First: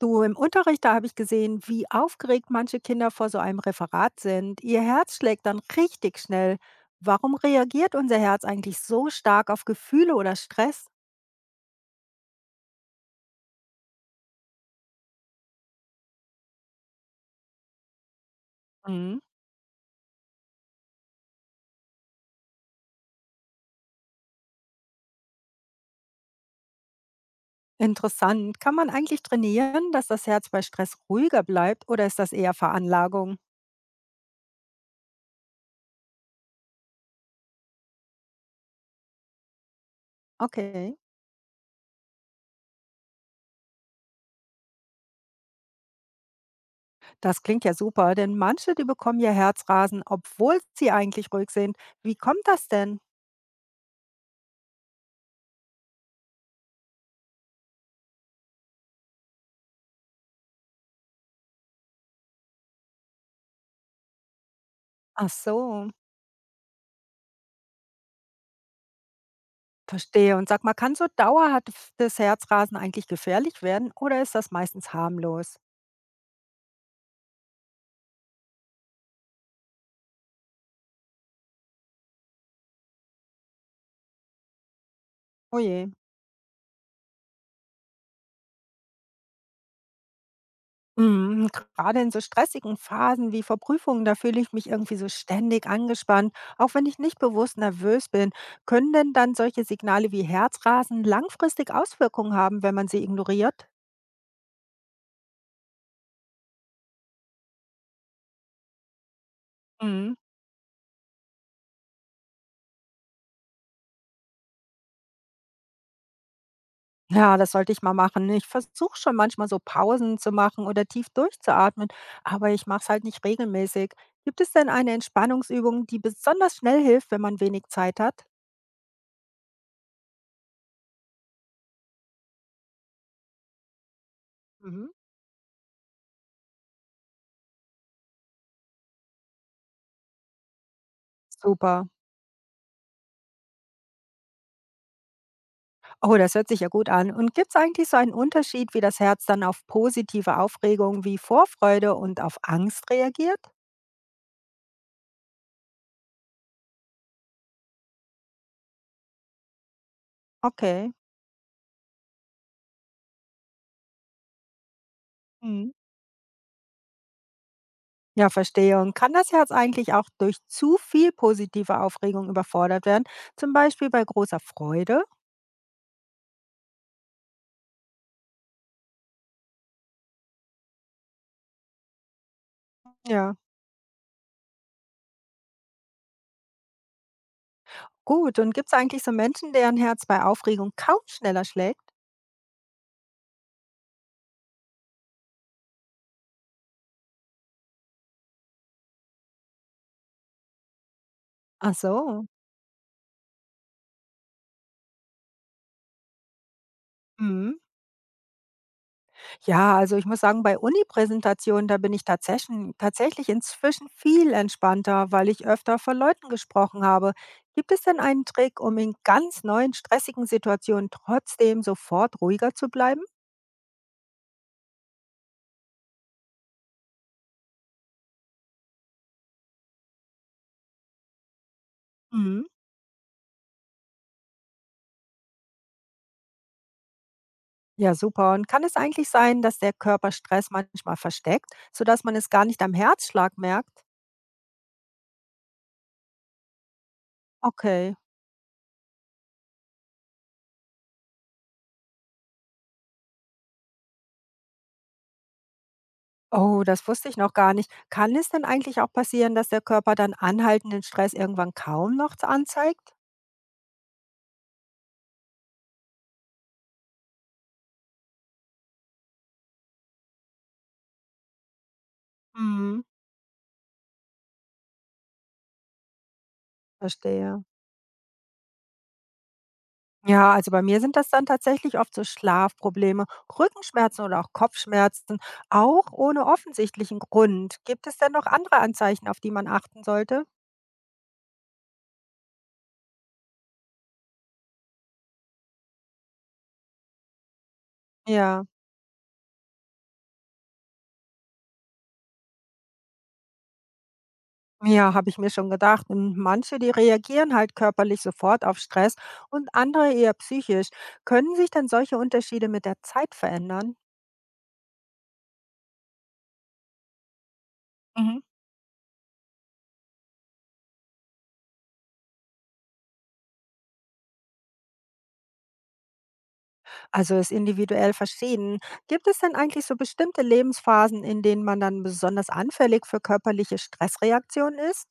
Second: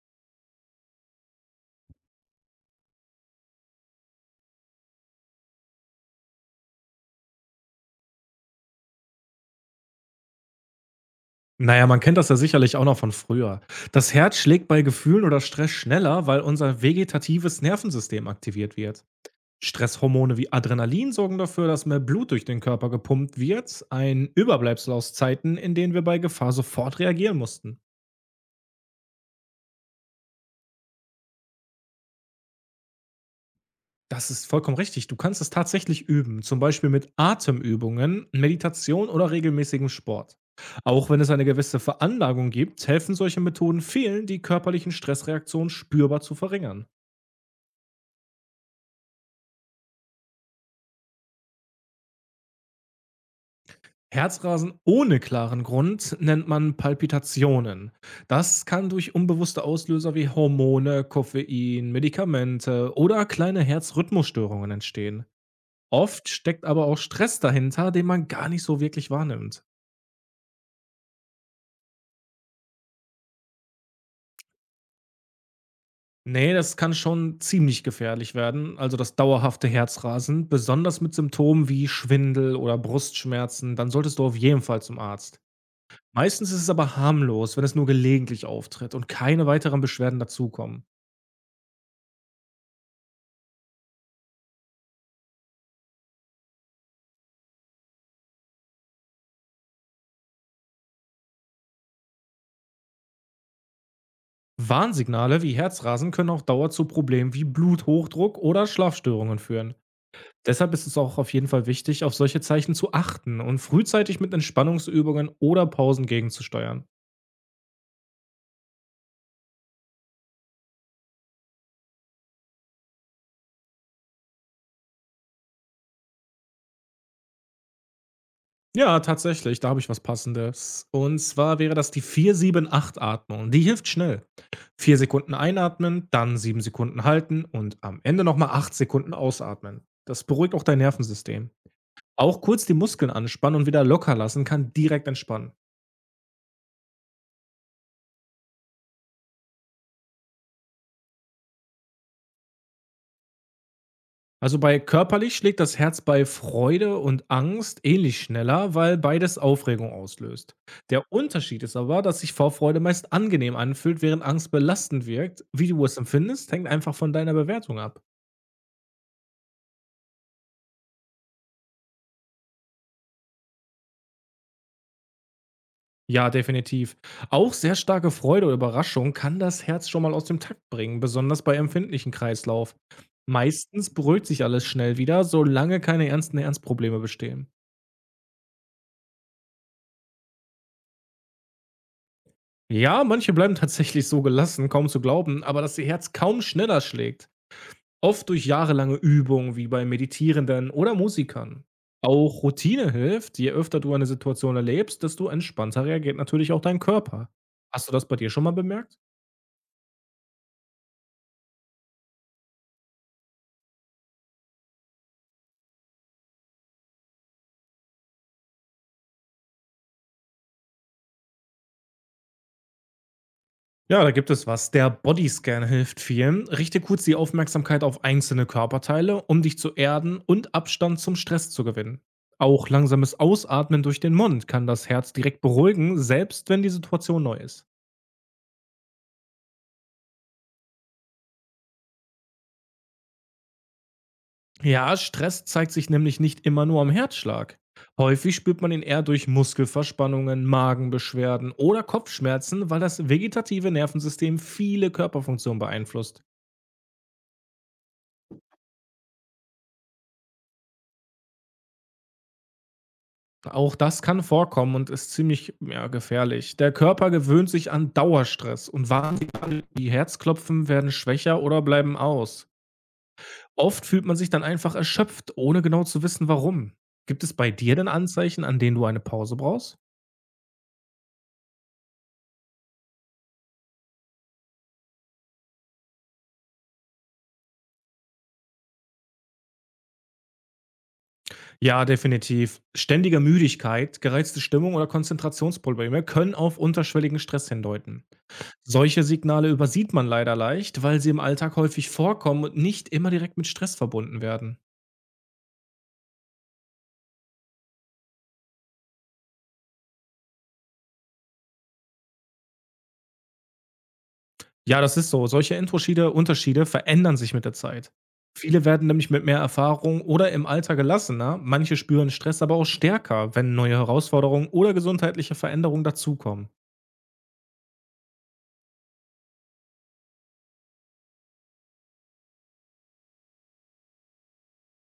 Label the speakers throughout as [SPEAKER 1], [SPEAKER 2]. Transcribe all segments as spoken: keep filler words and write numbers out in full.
[SPEAKER 1] Du, im Unterricht, da habe ich gesehen, wie aufgeregt manche Kinder vor so einem Referat sind. Ihr Herz schlägt dann richtig schnell. Warum reagiert unser Herz eigentlich so stark auf Gefühle oder Stress?
[SPEAKER 2] Na ja, man kennt das ja sicherlich auch noch von früher. Das Herz schlägt bei Gefühlen oder Stress schneller, weil unser vegetatives Nervensystem aktiviert wird.
[SPEAKER 1] Mhm.
[SPEAKER 2] Stresshormone wie Adrenalin sorgen dafür, dass mehr Blut durch den Körper gepumpt wird, ein Überbleibsel aus Zeiten, in denen wir bei Gefahr sofort reagieren mussten.
[SPEAKER 1] Interessant. Kann man eigentlich trainieren, dass das Herz bei Stress ruhiger bleibt oder ist das eher Veranlagung?
[SPEAKER 2] Das ist vollkommen richtig. Du kannst es tatsächlich üben, zum Beispiel mit Atemübungen, Meditation oder regelmäßigem Sport.
[SPEAKER 1] Okay.
[SPEAKER 2] Auch wenn es eine gewisse Veranlagung gibt, helfen solche Methoden vielen, die körperlichen Stressreaktionen spürbar zu verringern.
[SPEAKER 1] Das klingt ja super, denn manche, die bekommen ihr Herzrasen, obwohl sie eigentlich ruhig sind. Wie kommt das denn?
[SPEAKER 2] Herzrasen ohne klaren Grund nennt man Palpitationen. Das kann durch unbewusste Auslöser wie Hormone, Koffein, Medikamente oder kleine Herzrhythmusstörungen entstehen.
[SPEAKER 1] Ach so.
[SPEAKER 2] Oft steckt aber auch Stress dahinter, den man gar nicht so wirklich wahrnimmt.
[SPEAKER 1] Verstehe. Und sag mal, kann so dauerhaftes Herzrasen eigentlich gefährlich werden oder ist das meistens harmlos?
[SPEAKER 2] Nee, das kann schon ziemlich gefährlich werden, also das dauerhafte Herzrasen, besonders mit Symptomen wie Schwindel oder Brustschmerzen, dann solltest du auf jeden Fall zum Arzt.
[SPEAKER 1] Oh je.
[SPEAKER 2] Meistens ist es aber harmlos, wenn es nur gelegentlich auftritt und keine weiteren Beschwerden dazukommen.
[SPEAKER 1] Mhm. Gerade in so stressigen Phasen wie vor Prüfungen, da fühle ich mich irgendwie so ständig angespannt, auch wenn ich nicht bewusst nervös bin. Können denn dann solche Signale wie Herzrasen langfristig Auswirkungen haben, wenn man sie ignoriert?
[SPEAKER 2] Warnsignale wie Herzrasen können auch Dauer zu Problemen wie Bluthochdruck oder Schlafstörungen führen. Deshalb ist es auch auf jeden Fall wichtig, auf solche Zeichen zu achten und frühzeitig mit Entspannungsübungen oder Pausen gegenzusteuern.
[SPEAKER 1] Ja, das sollte ich mal machen. Ich versuche schon manchmal so Pausen zu machen oder tief durchzuatmen, aber ich mache es halt nicht regelmäßig. Gibt es denn eine Entspannungsübung, die besonders schnell hilft, wenn man wenig Zeit hat?
[SPEAKER 2] Ja, tatsächlich, da habe ich was Passendes. Und zwar wäre das die vier sieben acht atmung. Die hilft schnell.
[SPEAKER 1] Mhm.
[SPEAKER 2] Vier Sekunden einatmen, dann sieben Sekunden halten und am Ende nochmal acht Sekunden ausatmen. Das beruhigt auch dein Nervensystem.
[SPEAKER 1] Super.
[SPEAKER 2] Auch kurz die Muskeln anspannen und wieder locker lassen kann direkt entspannen.
[SPEAKER 1] Oh, das hört sich ja gut an. Und gibt es eigentlich so einen Unterschied, wie das Herz dann auf positive Aufregung wie Vorfreude und auf Angst reagiert?
[SPEAKER 2] Also bei körperlich schlägt das Herz bei Freude und Angst ähnlich schneller, weil beides Aufregung auslöst.
[SPEAKER 1] Okay.
[SPEAKER 2] Der Unterschied ist aber, dass sich Vorfreude meist angenehm anfühlt, während Angst belastend wirkt. Wie
[SPEAKER 1] Mhm.
[SPEAKER 2] du es empfindest, hängt einfach von deiner Bewertung ab.
[SPEAKER 1] Ja, verstehe. Und kann das Herz eigentlich auch durch zu viel positive Aufregung überfordert werden? Zum Beispiel bei großer Freude?
[SPEAKER 2] Ja, definitiv. Auch sehr starke Freude oder Überraschung kann das Herz schon mal aus dem Takt bringen, besonders bei empfindlichen Kreislauf.
[SPEAKER 1] Ja.
[SPEAKER 2] Meistens beruhigt sich alles schnell wieder, solange keine ernsten Ernstprobleme bestehen.
[SPEAKER 1] Gut, und gibt es eigentlich so Menschen, deren Herz bei Aufregung kaum schneller schlägt?
[SPEAKER 2] Ja, manche bleiben tatsächlich so gelassen, kaum zu glauben, aber dass ihr Herz kaum schneller schlägt. Oft durch jahrelange Übung, wie bei Meditierenden oder Musikern.
[SPEAKER 1] Ach so.
[SPEAKER 2] Auch Routine hilft. Je öfter du eine Situation erlebst, desto entspannter reagiert natürlich auch dein Körper.
[SPEAKER 1] Mhm.
[SPEAKER 2] Hast du das bei dir schon mal bemerkt?
[SPEAKER 1] Ja, also ich muss sagen, bei Uni-Präsentationen, da bin ich tatsächlich, tatsächlich inzwischen viel entspannter, weil ich öfter vor Leuten gesprochen habe. Gibt es denn einen Trick, um in ganz neuen, stressigen Situationen trotzdem sofort ruhiger zu bleiben?
[SPEAKER 2] Ja, da gibt es was. Der Bodyscan hilft vielen. Richte kurz die Aufmerksamkeit auf einzelne Körperteile, um dich zu erden und Abstand zum Stress zu gewinnen.
[SPEAKER 1] Mhm.
[SPEAKER 2] Auch langsames Ausatmen durch den Mund kann das Herz direkt beruhigen, selbst wenn die Situation neu ist.
[SPEAKER 1] Ja, super. Und kann es eigentlich sein, dass der Körper Stress manchmal versteckt, sodass man es gar nicht am Herzschlag merkt?
[SPEAKER 2] Ja, Stress zeigt sich nämlich nicht immer nur am Herzschlag.
[SPEAKER 1] Okay.
[SPEAKER 2] Häufig spürt man ihn eher durch Muskelverspannungen, Magenbeschwerden oder Kopfschmerzen, weil das vegetative Nervensystem viele Körperfunktionen beeinflusst.
[SPEAKER 1] Oh, das wusste ich noch gar nicht. Kann es denn eigentlich auch passieren, dass der Körper dann anhaltenden Stress irgendwann kaum noch anzeigt?
[SPEAKER 2] Auch das kann vorkommen und ist ziemlich ja, gefährlich. Der Körper gewöhnt sich an Dauerstress und Warnsignale wie Herzklopfen werden schwächer oder bleiben aus.
[SPEAKER 1] Mhm.
[SPEAKER 2] Oft fühlt man sich dann einfach erschöpft, ohne genau zu wissen warum. Gibt es
[SPEAKER 1] Verstehe.
[SPEAKER 2] bei dir denn Anzeichen, an denen du eine Pause brauchst?
[SPEAKER 1] Ja, also bei mir sind das dann tatsächlich oft so Schlafprobleme, Rückenschmerzen oder auch Kopfschmerzen, auch ohne offensichtlichen Grund. Gibt es denn noch andere Anzeichen, auf die man achten sollte?
[SPEAKER 2] Ja, definitiv. Ständige Müdigkeit, gereizte Stimmung oder Konzentrationsprobleme können auf unterschwelligen Stress hindeuten.
[SPEAKER 1] Ja,
[SPEAKER 2] Solche Signale übersieht man leider leicht, weil sie im Alltag häufig vorkommen und nicht immer direkt mit Stress verbunden werden.
[SPEAKER 1] ja, habe ich mir schon gedacht. Und manche, die reagieren halt körperlich sofort auf Stress und andere eher psychisch. Können sich denn solche Unterschiede mit der Zeit verändern?
[SPEAKER 2] Ja, das ist so. Solche Unterschiede, Unterschiede verändern sich mit der Zeit.
[SPEAKER 1] Mhm.
[SPEAKER 2] Viele werden nämlich mit mehr Erfahrung oder im Alter gelassener, manche spüren Stress aber auch stärker, wenn neue Herausforderungen oder gesundheitliche Veränderungen dazukommen.
[SPEAKER 1] Also ist individuell verschieden. Gibt es denn eigentlich so bestimmte Lebensphasen, in denen man dann besonders anfällig für körperliche Stressreaktionen ist?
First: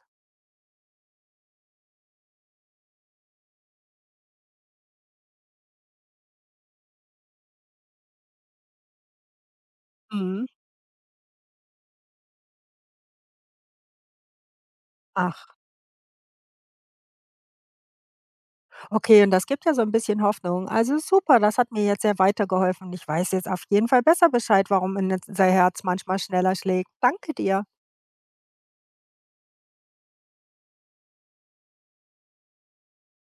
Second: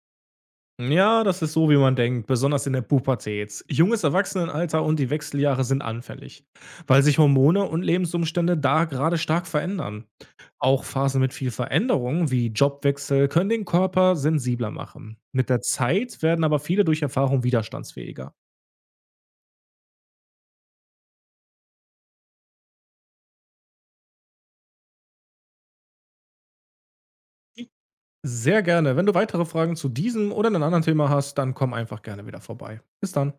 [SPEAKER 2] Ja, das ist so, wie man denkt, besonders in der Pubertät. Junges Erwachsenenalter und die Wechseljahre sind anfällig, weil sich Hormone und Lebensumstände da gerade stark verändern.
[SPEAKER 1] Mhm.
[SPEAKER 2] Auch Phasen mit viel Veränderung, wie Jobwechsel, können den Körper sensibler machen. Mit
[SPEAKER 1] Ach,
[SPEAKER 2] der Zeit werden aber viele durch Erfahrung widerstandsfähiger.
[SPEAKER 1] okay, und das gibt ja so ein bisschen Hoffnung. Also super, das hat mir jetzt sehr weitergeholfen. Ich weiß jetzt auf jeden Fall besser Bescheid, warum unser Herz manchmal schneller schlägt. Danke dir.
[SPEAKER 2] Sehr gerne. Wenn du weitere Fragen zu diesem oder einem anderen Thema hast, dann komm einfach gerne wieder vorbei. Bis dann.